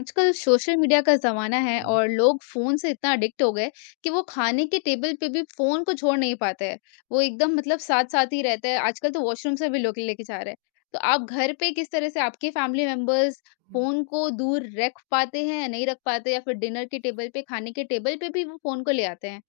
आजकल social media का ज़माना है Mhm। और लोग फ़ोन से इतना अडिक्ट हो गए कि वो खाने के टेबल पे भी फ़ोन को छोड़ नहीं पाते हैं। वो एकदम मतलब साथ-साथ ही रहता है। आजकल तो वॉशरूम से भी लोग लेके जा रहे हैं। तो आप घर पे किस तरह से आपके फैमिली मेंबर्स फ़ोन को दूर रख पाते हैं या नहीं रख पाते या फिर डिनर के टेबल पे, खाने के टेबल पे भी वो फ़ोन को ले आते हैं?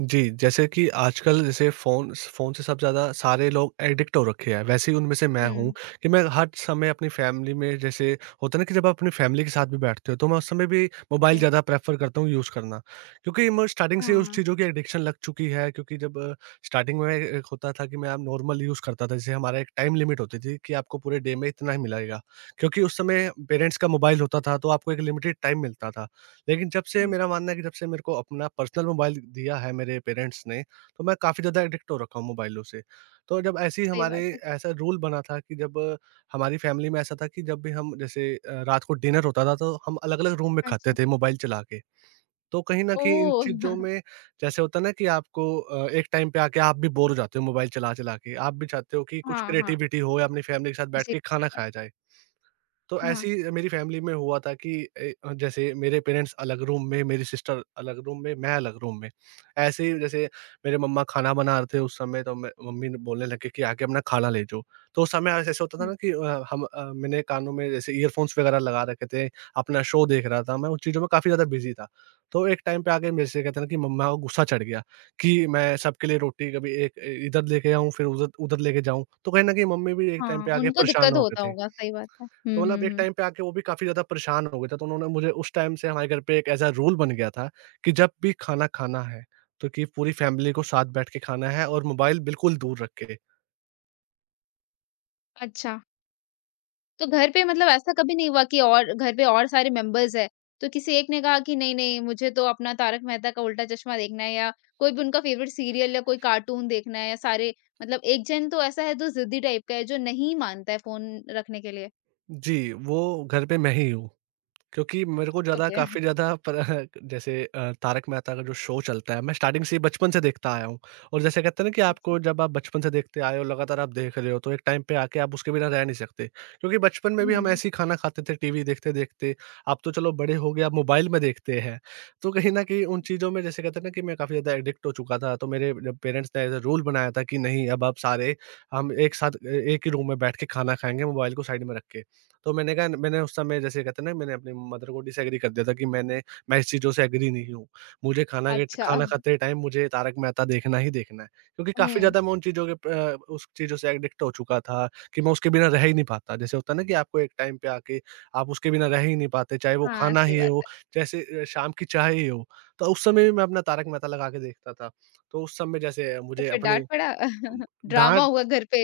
जी, जैसे कि आजकल जैसे फ़ोन से सब ज़्यादा सारे लोग एडिक्ट हो रखे हैं, वैसे ही उनमें से मैं हूँ हुँ। कि मैं हर समय अपनी फ़ैमिली में जैसे होता है ना, कि जब आप अपनी फ़ैमिली के साथ भी बैठते हो, तो मैं उस समय भी मोबाइल जी। ज़्यादा प्रेफ़र करता हूँ यूज़ करना। क्योंकि मैं स्टार्टिंग से उस हाँ। चीज़ों की एडिक्शन लग चुकी है। क्योंकि जब स्टार्टिंग में एक होता था कि मैं अब नॉर्मल यूज़ करता था, जैसे हमारा एक टाइम लिमिट होती थी कि आपको पूरे डे में इतना ही मिलेगा। क्योंकि उस समय पेरेंट्स का मोबाइल होता था, तो आपको एक लिमिटेड टाइम मिलता था। लेकिन जब से हुँ, मेरा मानना है कि जब से मेरे को अपना पर्सनल मोबाइल दिया है मेरे पेरेंट्स ने, तो मैं काफ़ी ज़्यादा एडिक्ट हो रखा हूँ मोबाइलों से। तो जब ऐसे ही सही हमारे बात है। ऐसा रूल बना था कि जब हमारी फैमिली में ऐसा था, कि जब भी हम जैसे रात को डिनर होता था, तो हम अलग-अलग रूम में खाते अच्छा। थे मोबाइल चला के। तो कहीं न कहीं इन ओह! चीज़ों में जैसे होता है ना कि आपको एक टाइम पे आके आप भी बोर हो जाते हो मोबाइल चला-चला के। आप भी चाहते हो कि कुछ हाँ, हाँ। क्रिएटिविटी हो या अपनी फैमिली के साथ बैठ जी। के खाना खाया जाए। तो हाँ। ऐसी मेरी फैमिली में हुआ था कि जैसे मेरे पेरेंट्स अलग रूम में, मेरी सिस्टर अलग रूम में, मैं अलग रूम में, ऐसे ही जैसे मेरे मम्मा खाना बना रहे थे उस समय, तो मम्मी ने बोलने लगे कि आके अपना खाना ले जाओ। तो उस समय ऐसे ऐसे होता था हुँ। ना कि मैंने कानों में जैसे ईयरफोन्स वगैरह लगा रखे थे, अपना शो देख रहा था, मैं उन चीज़ों में काफ़ी ज़्यादा बिजी था। तो एक टाइम पे आके मेरे से कहते हैं ना कि मम्मा को गुस्सा चढ़ गया कि मैं सबके लिए रोटी कभी एक इधर लेके आऊँ, फिर उधर उधर लेके जाऊं, तो कहीं ना कहीं मम्मी भी एक टाइम हाँ, पे आके उनको परेशान दिक्कत हो होता गए थे। होगा, सही बात है। तो हुँ, हुँ, मतलब एक हुँ। टाइम पे आके वो भी काफ़ी ज़्यादा परेशान हो गए थे, तो उन्होंने मुझे उस टाइम से हमारे घर पे एक ऐसा रूल बन गया था कि जब भी खाना खाना है, तो कि पूरी फैमिली को साथ बैठ के खाना है और मोबाइल बिल्कुल दूर रख के। अच्छा, तो घर पे मतलब ऐसा कभी नहीं हुआ कि और घर पे और सारे मेंबर्स हैं, तो किसी एक ने कहा कि नहीं-नहीं मुझे तो अपना तारक मेहता का उल्टा चश्मा देखना है या कोई भी उनका फ़ेवरेट सीरियल या कोई कार्टून देखना है या सारे मतलब एक जन तो ऐसा है जो ज़िद्दी टाइप का है जो नहीं मानता है फ़ोन रखने के लिए? जी, वो घर पे मैं ही हूँ। क्योंकि मेरे को ज़्यादा ओके, काफ़ी ज़्यादा पर जैसे तारक मेहता का जो शो चलता है, मैं स्टार्टिंग से ही बचपन से देखता आया हूँ। और जैसे कहते हैं ना कि अच्छा। आपको जब आप बचपन से देखते आए हो, लगातार आप देख रहे हो, तो एक टाइम पे आके आप उसके बिना रह नहीं सकते। क्योंकि बचपन में भी हम हुँ, ऐसे ही खाना खाते थे टीवी देखते-देखते, अब तो चलो बड़े हो गए, अब मोबाइल में देखते हैं। तो कहीं न कहीं उन चीज़ों में जैसे कहते हैं ना कि मैं काफ़ी ज़्यादा एडिक्ट हो चुका था, तो मेरे जब पेरेंट्स ने एज़ अ रूल बनाया था कि नहीं, अब आप सारे हम एक साथ ए एक ही रूम में बैठ के खाना खाएँगे, मोबाइल को साइड में रख के। तो मैंने कहा, मैंने उस समय जैसे कहते हैं ना, मैंने अपनी मदर को डिसएग्री कर दिया था कि मैं इस चीज़ों से एग्री नहीं हूँ। मुझे अच्छा। खाना खाते टाइम मुझे तारक मेहता देखना ही देखना है। क्योंकि काफ़ी हुँ, ज़्यादा मैं उन चीज़ों के उस चीज़ों से एडिक्ट हो चुका था कि मैं उसके बिना रह ही नहीं पाता। जैसे होता है ना कि आपको एक टाइम पे आके आप उसके बिना रह ही नहीं पाते, चाहे वो हाँ, खाना सही ही बात। हो, जैसे शाम की चाय ही हो। तो उस समय भी मैं अपना तारक मेहता लगा के देखता था। तो उस समय जैसे तो मुझे फिर अपने डाँट पड़ा? अम, ड्रामा डाँट, हुआ घर पे।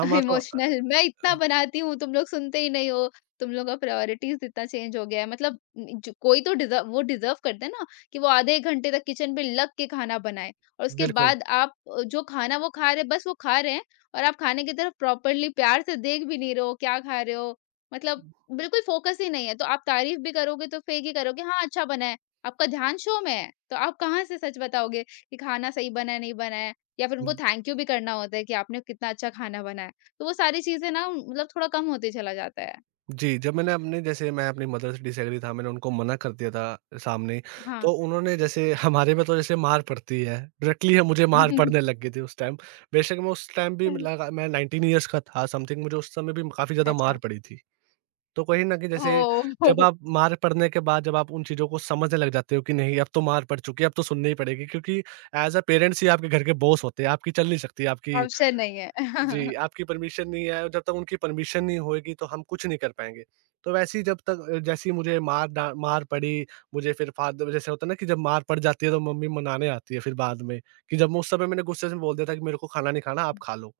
तो अ, इमोशनल मैं इतना बनाती हूँ, तुम लोग सुनते ही नहीं हो, तुम लोग का प्रायोरिटीज़ इतना चेंज हो गया है। मतलब जो कोई तो डिज़र्व वो डिज़र्व करता है ना कि वो आधे 1 घंटे तक किचन में लग के खाना बनाए और उसके बिल्कुल। बाद आप जो खाना वो खा रहे हैं, बस वो खा रहे हैं और आप खाने की तरफ प्रॉपर्ली प्यार से देख भी नहीं रहे हो, क्या खा रहे हो? मतलब बिल्कुल फ़ोकस ही नहीं है। तो आप तारीफ़ भी करोगे तो फेक ही करोगे, हाँ, अच्छा बना है, आपका ध्यान शो में है, तो आप कहाँ से सच बताओगे कि खाना सही बना है, नहीं बना है? या फिर उनको थैंक यू भी करना होता है कि आपने कितना अच्छा खाना बनाया। तो वो सारी चीज़ें ना मतलब थोड़ा कम होते चला जाता है। जी, जब मैंने अपने जैसे मैं अपनी मदर से डिसएग्री था, मैंने उनको मना कर दिया था सामने, हाँ। तो उन्होंने जैसे हमारे में तो जैसे मार पड़ती है, डायरेक्टली मुझे मार पड़ने लग गई थी उस टाइम। बेशक मैं उस टाइम भी लगा, मैं 19 ईयर्स का था समथिंग, मुझे उस समय भी काफ़ी ज़्यादा अच्छा। मार पड़ी थी। तो कहीं न कहीं जैसे जब ओह! आप मार पड़ने के बाद जब आप उन चीज़ों को समझने लग जाते हो कि नहीं, अब तो मार पड़ चुकी है, अब तो सुननी ही पड़ेगी, क्योंकि एज़ अ पेरेंट्स ही आपके घर के बॉस होते हैं, आपकी चल नहीं सकती आपकी। ऑप्शन नहीं है। जी, आपकी परमिशन नहीं है और जब तक उनकी परमिशन नहीं होएगी तो हम कुछ नहीं कर पाएँगे। तो वैसे ही जब तक जैसे ही मुझे मार पड़ी, मुझे फिर फादर जैसे होता है ना कि जब मार पड़ जाती है तो मम्मी मनाने आती है फिर बाद में, कि जब मैं उस समय मैंने गुस्से से बोल दिया था कि मेरे को खाना नहीं खाना, आप खा लो,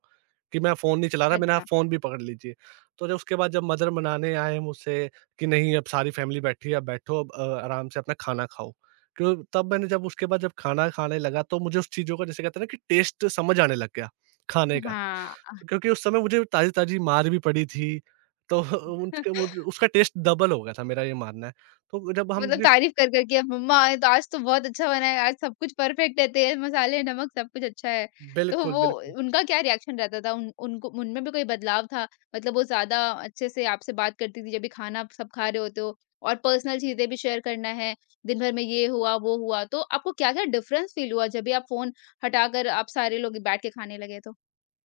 कि मैं फ़ोन नहीं चला रहा, मैंने आप अच्छा। फ़ोन भी पकड़ लीजिए। तो जब उसके बाद जब मदर मनाने आए मुझसे कि नहीं, अब सारी फैमिली बैठी है, अब बैठो, अब आराम से अपना खाना खाओ। क्यों तब मैंने जब उसके बाद जब खाना खाने लगा, तो मुझे उस चीज़ों का जैसे कहते हैं ना कि टेस्ट समझ आने लग गया, खाने का। हाँ। क्योंकि उस समय मुझे ताज़ी-ताज़ी मार भी पड़ी थी, तो उनके मुझे उसका टेस्ट डबल हो गया था, मेरा ये मानना है। तो जब हम मतलब बिफ तारीफ़ कर कर के मम्मा आज तो बहुत अच्छा बना है, आज सब कुछ परफेक्ट है, तेल, मसाले, नमक सब कुछ अच्छा है। तो बिल्कुल, वो बिल्कुल। उनका क्या रिएक्शन रहता था? उन उनको उनमें भी कोई बदलाव था? मतलब वो ज़्यादा अच्छे से आपसे बात करती थी जब भी खाना आप सब खा रहे होते हो और पर्सनल चीज़ें भी शेयर करना है, दिन भर में ये हुआ, वो हुआ, तो आपको क्या-क्या डिफ़रेंस फ़ील हुआ जब भी आप फ़ोन हटाकर आप सारे लोग बैठ के खाने लगे तो?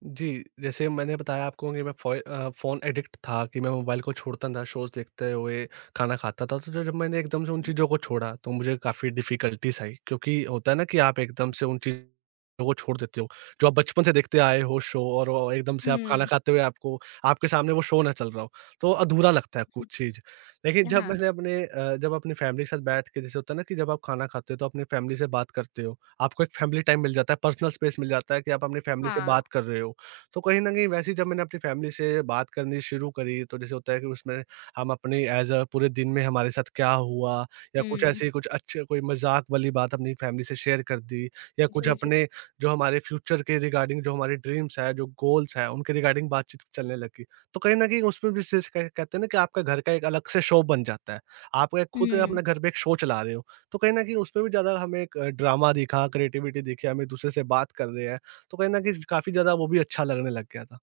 जी, जैसे मैंने बताया आपको कि मैं फ़ोन एडिक्ट था कि मैं मोबाइल को छोड़ता था, शोज़ देखते हुए खाना खाता था। तो ज जब मैंने एकदम से उन जी। चीज़ों को छोड़ा, तो मुझे काफ़ी डिफ़िकल्टीज़ आई, क्योंकि होता है ना कि आप एकदम से उन चीज़ों को छोड़ देते हो, जो आप बचपन से देखते आए हो शो, और वो एकदम से आप खाना हुँ, खाते हुए आपको आपके सामने वो शो ना चल रहा हो, तो अधूरा लगता है कुछ चीज़। लेकिन हुँ। जब हाँ, मैंने अपने जब अपनी फ़ैमिली के साथ बैठ के जैसे होता है ना कि जब आप खाना खाते हो तो अपनी फ़ैमिली से बात करते हो, आपको एक फ़ैमिली टाइम मिल जाता है, पर्सनल स्पेस मिल जाता है कि आप अपनी फ़ैमिली से हाँ। बात कर रहे हो। तो कहीं न कहीं वैसे ही जब मैंने अपनी फैमिली से बात करनी शुरू करी, तो जैसे होता है कि उसमें हम अपनी एज़ अ पूरे दिन में हमारे साथ क्या हुआ, या कुछ हुँ। ऐसी कुछ अच्छे कोई मज़ाक वाली बात अपनी फैमिली से शेयर कर दी, या कुछ जी, जी। अपने जो हमारे फ्यूचर के रिगार्डिंग, जो हमारे ड्रीम्स हैं, जो गोल्स हैं, उनके रिगार्डिंग बातचीत चलने लगी। तो कहीं न कहीं उसमें भी जैसे कह कहते हैं ना कि आपका घर का एक अलग से शो बन जाता है। आप एक खुद हुँ। अपने घर पे एक शो चला रहे हो, तो कहीं न कहीं उसमें भी ज़्यादा हमें एक ड्रामा दिखा, क्रिएटिविटी दिखी, हम एक-दूसरे से बात कर रहे हैं। तो कहीं न कहीं काफ़ी ज़्यादा वो भी अच्छा लगने लग गया था।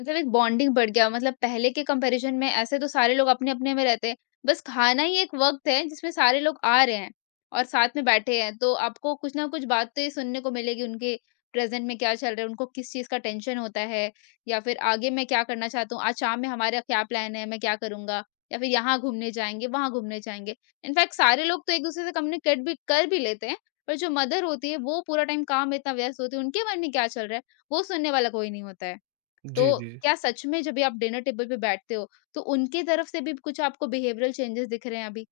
मतलब एक बॉन्डिंग बढ़ गया मतलब पहले के कंपैरिज़न में ऐसे तो सारे लोग अपने-अपने में रहते हैं। बस खाना ही एक वक़्त है जिसमें सारे लोग आ रहे हैं और साथ में बैठे हैं, तो आपको कुछ ना कुछ बातें सुनने को मिलेगी उनके प्रेज़ेंट में क्या चल रहा है, उनको किस चीज़ का टेंशन होता है या फिर आगे मैं क्या करना चाहता हूँ, आज शाम में हमारा क्या प्लान है, मैं क्या करूँगा या फिर यहाँ घूमने जाएँगे, वहाँ घूमने जाएँगे। इनफैक्ट सारे लोग तो एक-दूसरे से कम्युनिकेट भी कर भी लेते हैं, पर जो मदर होती है वो पूरा टाइम काम में इतना व्यस्त होती है, उनके मन में क्या चल रहा है, वो सुनने वाला कोई नहीं होता है। तो जी, जी, जी। क्या सच में जब भी आप डिनर टेबल पे बैठते हो, तो उनके तरफ से भी कुछ आपको बिहेवियरल चेंजेस दिख रहे हैं अभी?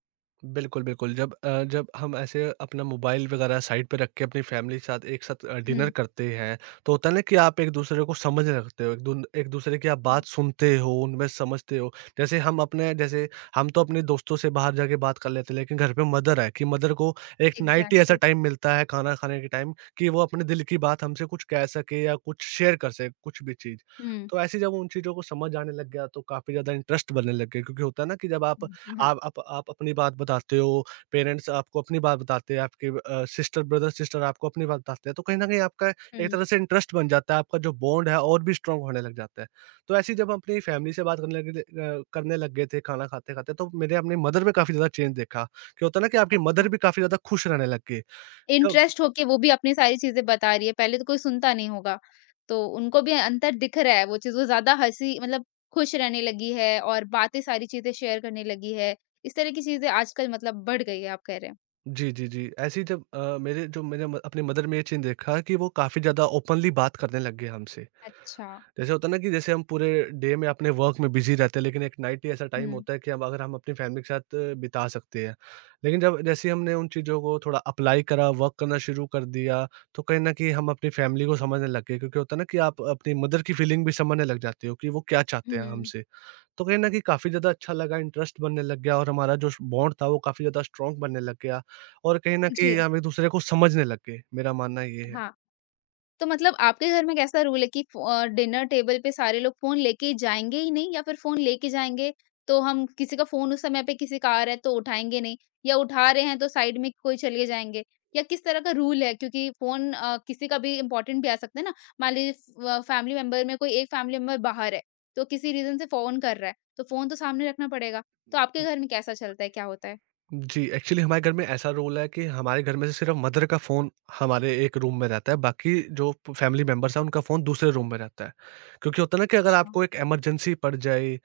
बिल्कुल, बिल्कुल। जब जब हम ऐसे अपना मोबाइल वगैरह साइड पे रख के अपनी फैमिली के साथ एक साथ डिनर हुँ। करते हैं, तो होता है ना कि आप एक-दूसरे को समझ रखते हो, एक दून एक-दूसरे की आप हाँ। बात सुनते हो, उनमें समझते हो। जैसे हम अपने जैसे हम तो अपने दोस्तों से बाहर जाके बात कर लेते हैं, लेकिन घर पे मदर है कि मदर को एक नाइट ही ऐसा एग्ज़ैक्टली। टाइम मिलता है खाना खाने के टाइम कि वो अपने दिल की बात हमसे कुछ कह सके या कुछ शेयर कर सके, कुछ भी चीज़। हुँ। तो ऐसे जब उन चीज़ों को समझ आने लग गया, तो काफ़ी ज़्यादा इंटरेस्ट बनने लग गया, क्योंकि होता है ना कि जब हुँ। हाँ, आप अपनी बात बताते हो, पेरेंट्स आपको अपनी बात बताते हैं, आपके सिस्टर आपको अपनी बात बताते हैं, तो कहीं न कहीं आपका एक हुँ। तरह से इंटरेस्ट बन जाता है, आपका जो बॉन्ड है और भी स्ट्रॉन्ग होने लग जाता है। तो ऐसे ही जब हम अपनी फैमिली से बात करने लगे थे करने लग गए थे खाना खाते-खाते, तो मैंने अपनी मदर में काफ़ी ज़्यादा चेंज देखा। क्या होता है ना कि आपकी अच्छा, मदर भी काफ़ी ज़्यादा खुश रहने लग गई। तो इंटरेस्ट होके वो भी अपनी सारी चीज़ें बता रही है, पहले तो कोई सुनता नहीं होगा। तो उनको भी अंतर दिख रहा है वो चीज़, वो ज़्यादा हँसी मतलब खुश रहने लगी है और बातें सारी चीज़ें शेयर करने लगी है। इस तरह की चीज़ें आजकल मतलब बढ़ गई है आप कह रहे हैं। जी, जी, जी। ऐसे ही जब अ, मेरे जो मैंने म अपनी मदर में ये चेंज देखा कि वो काफ़ी ज़्यादा ओपनली बात करने लग गए हमसे। अच्छा। जैसे होता है ना कि जैसे हम पूरे डे में अपने वर्क में बिजी रहते हैं, लेकिन एक नाइट ही ऐसा टाइम हुँ, होता है कि हम अगर हम अपनी फैमिली के साथ बिता सकते हैं, लेकिन जब जैसे ही हमने उन चीज़ों को थोड़ा अप्लाई करा वर्क करना शुरू कर दिया, तो कहीं ना कहीं हम अपनी फैमिली को समझने लग गए क्योंकि होता है ना कि आप अपनी मदर की फीलिंग भी समझने लग जाते हो कि वो क्या चाहते हैं हुँ। हमसे। तो कहीं ना कहीं काफ़ी ज़्यादा अच्छा लगा, इंटरेस्ट बनने लग गया और हमारा जो बॉन्ड था वो काफ़ी ज़्यादा स्ट्रॉन्ग बनने लग गया। और कहीं ना कहीं जी, हम एक दूसरे को समझने लग गए, मेरा मानना ये है। हाँ। तो मतलब आपके घर में कैसा रूल है कि डिनर टेबल पे सारे लोग फ़ोन लेके जाएँगे ही नहीं या फिर फ़ोन लेके जाएँगे, तो हम किसी का फ़ोन उस समय पे किसी का आ रहा है तो उठाएँगे नहीं या उठा रहे हैं तो साइड में कोई चले जाएँगे? या किस तरह का रूल है? क्योंकि फ़ोन किसी का भी इम्पोर्टेंट भी आ सकता है ना, मान लीजिए फ फैमिली मेंबर में कोई एक फैमिली मेंबर बाहर है, तो किसी रीज़न से फ़ोन कर रहा है, तो फ़ोन तो सामने रखना पड़ेगा। तो आपके घर में कैसा चलता है, क्या होता है? जी, एक्चुअली हमारे घर में ऐसा रूल है कि हमारे घर में से सिर्फ़ मदर का फ़ोन हमारे एक रूम में रहता है, बाकी जो प फैमिली मेंबर्स हैं उनका फ़ोन दूसरे रूम में रहता है। क्योंकि होता है ना कि अगर अच्छा। आपको एक इमरजेंसी पड़ जाए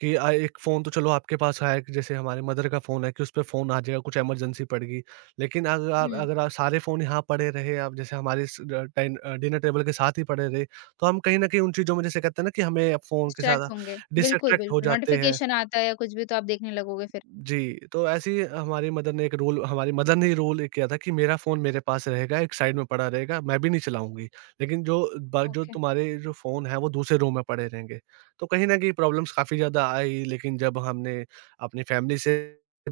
कि एक फ़ोन तो चलो आपके पास है, कि जैसे हमारे मदर का फ़ोन है कि उसपे फ़ोन आ जाएगा, कुछ इमरजेंसी पड़ गई। लेकिन अगर आप हुँ, अगर आप सारे फ़ोन यहाँ पड़े रहे, अब जैसे हमारे इस डिनर टेबल के साथ ही पड़े रहे, तो हम कहीं न कहीं उन चीज़ों में, जैसे कहते हैं ना कि, हमें फ़ोन के डिस्ट्रैक्ट साथ होंगे। बिल्कुल, डिसट्रैक्ट हो बिल्कुल, जाते हैं। नोटिफ़िकेशन आता है या कुछ भी तो आप देखने लगोगे फिर। जी, तो ऐसे ही हमारी मदर ने ही रूल एक किया था कि मेरा फ़ोन मेरे पास रहेगा, एक साइड में पड़ा रहेगा, मैं भी नहीं चलाऊँगी। लेकिन जो ब जो ओके। तुम्हारे जो फ़ोन हैं, वो दूसरे रूम में पड़े रहेंगे। तो कहीं न कहीं प्रॉब्लम्स काफ़ी ज़्यादा आई, लेकिन जब हमने अपनी फ़ैमिली से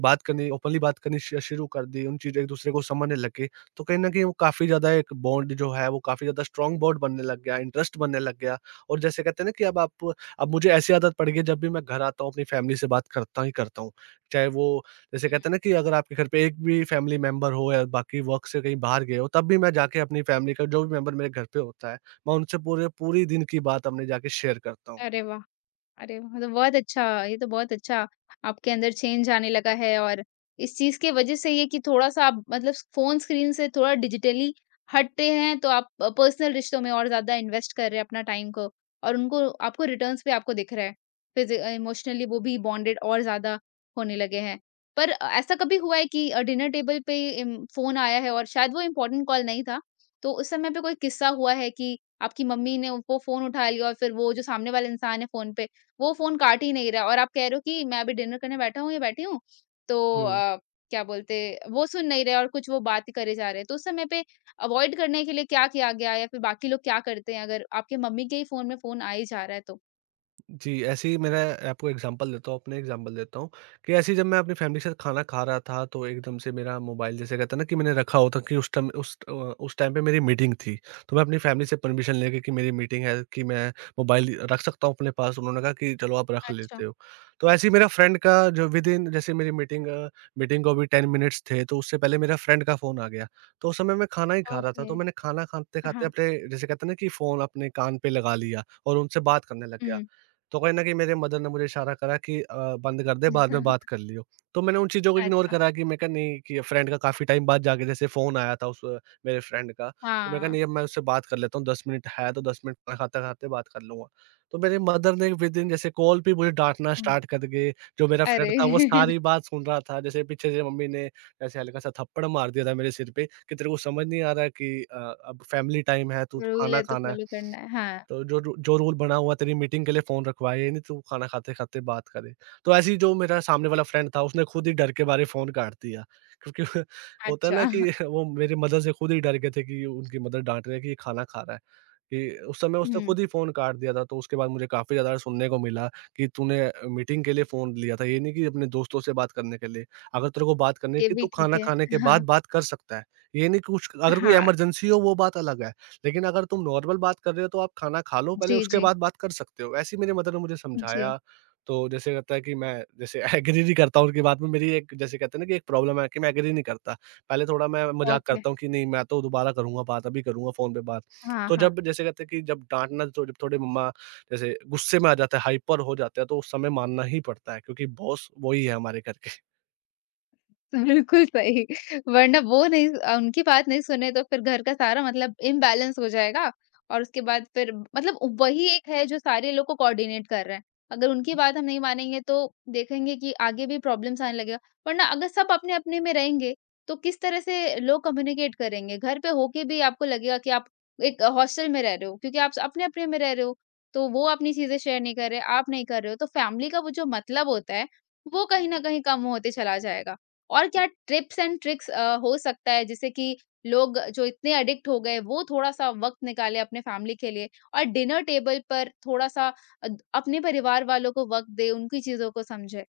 बात करनी, ओपनली बात करनी श शुरू कर दी, उन चीज़ें एक-दूसरे को समझने लगे, तो कहीं न कहीं वो काफ़ी ज़्यादा एक बॉन्ड जो है, वो काफ़ी ज़्यादा स्ट्रॉन्ग बॉन्ड बनने लग गया, इंटरेस्ट बनने लग गया। और जैसे कहते हैं ना कि अब मुझे ऐसी आदत पड़ गई है, जब भी मैं घर आता हूँ, अपनी फ़ैमिली से बात करता ही करता हूँ। चाहे वो जैसे हं। कहते हैं ना कि अगर आपके घर पे एक भी फैमिली मेंबर हो या बाकी वर्क से कहीं बाहर गए हो, तब भी मैं जाके अपनी फैमिली का जो भी मेंबर मेरे घर पे होता है, मैं उनसे पूरे पूरी दिन की बात अपने जाके शेयर करता हूँ। अरे वाह! अरे वाह! मतलब बहुत अच्छा, ये तो बहुत अच्छा आपके अंदर चेंज आने लगा है और इस चीज़ के वजह से ये कि थोड़ा-सा आप मतलब फ़ोन स्क्रीन से थोड़ा डिजिटली हटते हैं, तो आप पर्सनल रिश्तों में और ज़्यादा इन्वेस्ट कर रहे हैं अपना टाइम को और उनको आपको रिटर्न्स भी आपको दिख रहा है। इमोशनली वो भी बॉन्डेड और ज़्यादा होने लगे हैं। पर ऐसा कभी हुआ है कि डिनर टेबल पे इम फ़ोन आया है और शायद वो इम्पोर्टेंट कॉल नहीं था, तो उस समय पे कोई किस्सा हुआ है कि आपकी मम्मी ने वो फ़ोन उठा लिया और फिर वो जो सामने वाला इंसान है फ़ोन पे वो फ़ोन काट ही नहीं रहा और आप कह रहे हो कि मैं अभी डिनर करने बैठा हूँ या बैठी हूँ, तो हुँ। क्या बोलते वो सुन नहीं रहे और कुछ वो बात ही करे जा रहे हैं। तो उस समय पे अवॉइड करने के लिए क्या किया गया या फिर बाकी लोग क्या करते हैं अगर आपके मम्मी के ही फ़ोन में फ़ोन आ ही जा रहा है तो? जी, ऐसे ही मेरा आपको एग्ज़ाम्पल देता हूँ, अपने एग्ज़ाम्पल देता हूँ कि ऐसे ही जब मैं अपनी फ़ैमिली के साथ खाना खा रहा था, तो एकदम से मेरा मोबाइल, जैसे कहते हैं ना, कि मैंने रखा होता कि उस टाइम, उस टाइम पे मेरी मीटिंग थी। तो मैं अपनी फ़ैमिली से परमिशन लेके कि मेरी मीटिंग है, कि मैं मोबाइल रख सकता हूँ अपने पास? उन्होंने कहा कि चलो आप रख अच्छा, लेते हो। तो ऐसे ही मेरा फ्रेंड का जो विदिन, जैसे मेरी मीटिंग को अभी 10 मिनट्स थे, तो उससे पहले मेरा फ्रेंड का फ़ोन आ गया। तो उस समय मैं खाना ही खा रहा था, ओके। तो मैंने खाना खाते-खाते हाँ। अपने, जैसे कहते हैं ना, कि फ़ोन अपने कान पे लगा लिया और उनसे बात करने लग गया। हुँ। तो कहीं न कहीं मेरे मदर ने मुझे इशारा करा कि बंद कर दे, बाद में बात कर लियो। तो मैंने उन चीज़ों को इग्नोर अच्छा। करा, कि मैं कहा नहीं कि फ्रेंड का काफ़ी टाइम बाद जाके जैसे फ़ोन आया था, मेरे फ्रेंड का। तो मैं कहा हाँ। नहीं अब मैं उससे बात कर लेता हूँ, 10 मिनट है तो 10 मिनट खाना खाते-खाते बात कर लूँगा। तो मेरे मदर ने विदिन, जैसे कॉल पे ही मुझे डाँटना हुँ। स्टार्ट कर के, जो मेरा फ्रेंड था वो अरे! सारी बात सुन रहा था। जैसे पीछे से मम्मी ने ऐसे हल्का-सा थप्पड़ मार दिया था मेरे सिर पे, कि तेरे को समझ नहीं आ रहा है कि अब फैमिली टाइम है, तू रूल खाना है तो खाना है। फ़ॉलो करना है। हाँ। तो जो रू जो रूल बना हुआ, तेरी मीटिंग के लिए फ़ोन रखवाए, ये नहीं तू खाना खाते-खाते बात करे। तो ऐसे ही जो मेरा सामने वाला फ्रेंड था, उसने खुद ही डर के मारे फ़ोन काट दिया। क्योंकि होता है अच्छा। ना कि वो मेरी मदद से खुद ही डर गए थे कि उनकी मदर डाँट रही है कि ये खाना खा रहा है। कि उस समय उसने हुँ, खुद ही फ़ोन काट दिया था, तो उसके बाद मुझे काफ़ी ज़्यादा सुनने को मिला कि तूने मीटिंग के लिए फ़ोन लिया था, ये नहीं कि अपने दोस्तों से बात करने के लिए। अगर तेरे को बात करनी है, ये कि भी तू ठीक खाना है। खाने के हाँ। बाद बात कर सकता है, ये नहीं कि कुछ, अगर कोई हाँ। इमरजेंसी हो वो बात अलग है, लेकिन अगर तुम नॉर्मल बात कर रहे हो तो आप खाना खा लो पहले, जी, उसके जी। बाद बात कर सकते हो। ऐसे ही मेरी मदर ने मुझे हुँ। जी। समझाया। तो जैसे कहता है कि मैं, जैसे एग्री नहीं करता उनकी बात में, मेरी एक, जैसे कहते हैं ना, कि एक प्रॉब्लम है कि मैं एग्री नहीं करता। पहले थोड़ा मैं मज़ाक ओके। करता हूँ कि नहीं, मैं तो दोबारा करूँगा बात, अभी करूँगा फ़ोन पे बात। हाँ, तो हाँ। जब, जैसे कहते हैं, कि जब डाँटना, तो जब थोड़े मम्मा जैसे गुस्से में आ जाते हैं, हाइपर हो जाते हैं, तो उस समय मानना ही पड़ता है, क्योंकि बॉस वही है हमारे घर के। बिल्कुल सही। वरना वो नहीं उनकी बात नहीं सुने तो फिर घर का सारा मतलब इम्बैलेंस हो जाएगा और उसके बाद फिर मतलब वही एक है जो सारे लोग को कोऑर्डिनेट कर रहा है, अगर उनकी बात हम नहीं मानेंगे तो देखेंगे कि आगे भी प्रॉब्लम्स आने लगेगा। वरना अगर सब अपने अपने में रहेंगे तो किस तरह से लोग कम्युनिकेट करेंगे, घर पे होके भी आपको लगेगा कि आप एक हॉस्टल में रह रहे हो क्योंकि आप अपने अपने में रह रहे हो, तो वो अपनी चीजें शेयर नहीं कर रहे, आप नहीं कर रहे हो, तो फैमिली का वो जो मतलब होता है वो कहीं ना कहीं कम होते चला जाएगा। और क्या टिप्स एंड ट्रिक्स हो सकता है जिससे कि लोग जो इतने एडिक्ट हो गए वो थोड़ा-सा वक़्त निकालें अपने फैमिली के लिए और डिनर टेबल पर थोड़ा-सा अद अपने परिवार वालों को वक़्त दें, उनकी चीज़ों को समझें?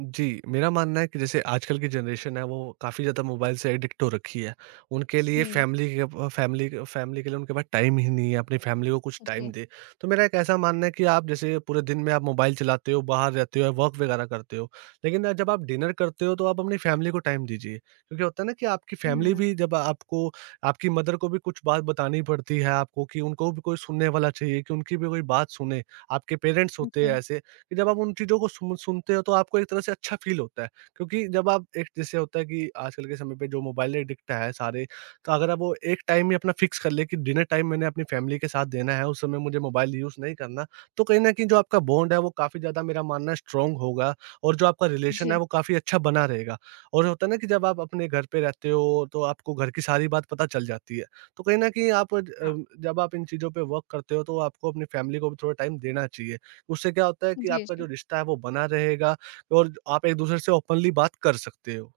जी, मेरा मानना है कि जैसे आजकल की जनरेशन है, वो काफ़ी ज़्यादा मोबाइल से एडिक्ट हो रखी है। उनके लिए हुँ, फैमिली के प फैमिली क फैमिली के लिए उनके पास टाइम ही नहीं है, अपनी फैमिली को कुछ टाइम जी। दें। तो मेरा एक ऐसा मानना है कि आप जैसे पूरे दिन में आप मोबाइल चलाते हो, बाहर रहते हो, वर्क वगैरह करते हो, लेकिन जब आप डिनर करते हो, तो आप अपनी फैमिली को टाइम दीजिए। क्योंकि होता है ना कि आपकी फैमिली हुँ, भी जब आपको आपकी मदर को भी कुछ बात बतानी पड़ती है आपको, कि उनको भी कोई सुनने वाला चाहिए, कि उनकी भी कोई बात सुने। आपके पेरेंट्स होते हैं जी। ऐसे, कि जब आप उन चीज़ों को सुनते हो तो आपको एक तरह से अच्छा फ़ील होता है। क्योंकि जब आप एक, जैसे होता है कि आजकल के समय पे जो मोबाइल एडिक्ट है सारे, तो अगर आप वो एक टाइम ही अपना फ़िक्स कर लें कि डिनर टाइम मैंने अपनी फ़ैमिली के साथ देना है, उस समय मुझे मोबाइल यूज़ नहीं करना, तो कहीं न कहीं जो आपका बॉन्ड है वो काफ़ी ज़्यादा, मेरा मानना है, स्ट्रॉन्ग होगा और जो आपका जी, रिलेशन जी। है वो काफ़ी अच्छा बना रहेगा। और होता है ना कि जब आप अपने घर पे रहते हो तो आपको घर की सारी बात पता चल जाती है। तो कहीं न कहीं हाँ। जब आप इन चीज़ों पे वर्क करते हो तो आपको अपनी फ़ैमिली को भी थोड़ा टाइम देना चाहिए। उससे क्या होता है कि जी, आपका जो जी। रिश्ता है वो बना रहेगा और आप एक-दूसरे से ओपनली बात कर सकते हो।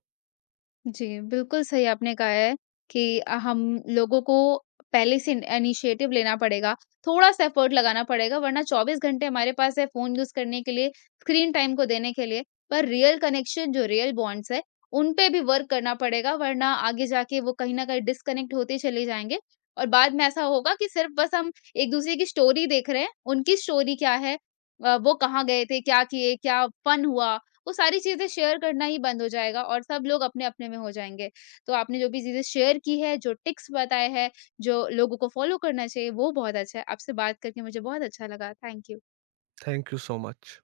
जी, बिल्कुल सही आपने कहा है कि हम लोगों को पहले से इनिशिएटिव लेना पड़ेगा, थोड़ा-सा एफर्ट लगाना पड़ेगा वरना 24 घंटे हमारे पास है फ़ोन यूज़ करने के लिए, स्क्रीन टाइम को देने के लिए, पर रियल कनेक्शन जो रियल बॉन्ड्स है, उन पे भी वर्क करना पड़ेगा वरना आगे जाके वो कहीं न कहीं डिस्कनेक्ट होते चले जाएँगे और बाद में ऐसा होगा कि सिर्फ़ बस हम एक-दूसरे की स्टोरी देख रहे हैं, उनकी स्टोरी क्या है? वो कहाँ गए थे? क्या किए? क्या फन हुआ? वो सारी चीज़ें शेयर करना ही बंद हो जाएगा और सब लोग अपने-अपने में हो जाएँगे। तो आपने जो भी चीज़ें शेयर की है, जो टिप्स बताए हैं, जो लोगों को फ़ॉलो करना चाहिए, वो बहुत अच्छा है। आपसे बात करके मुझे बहुत अच्छा लगा। Thank you. Thank you so much.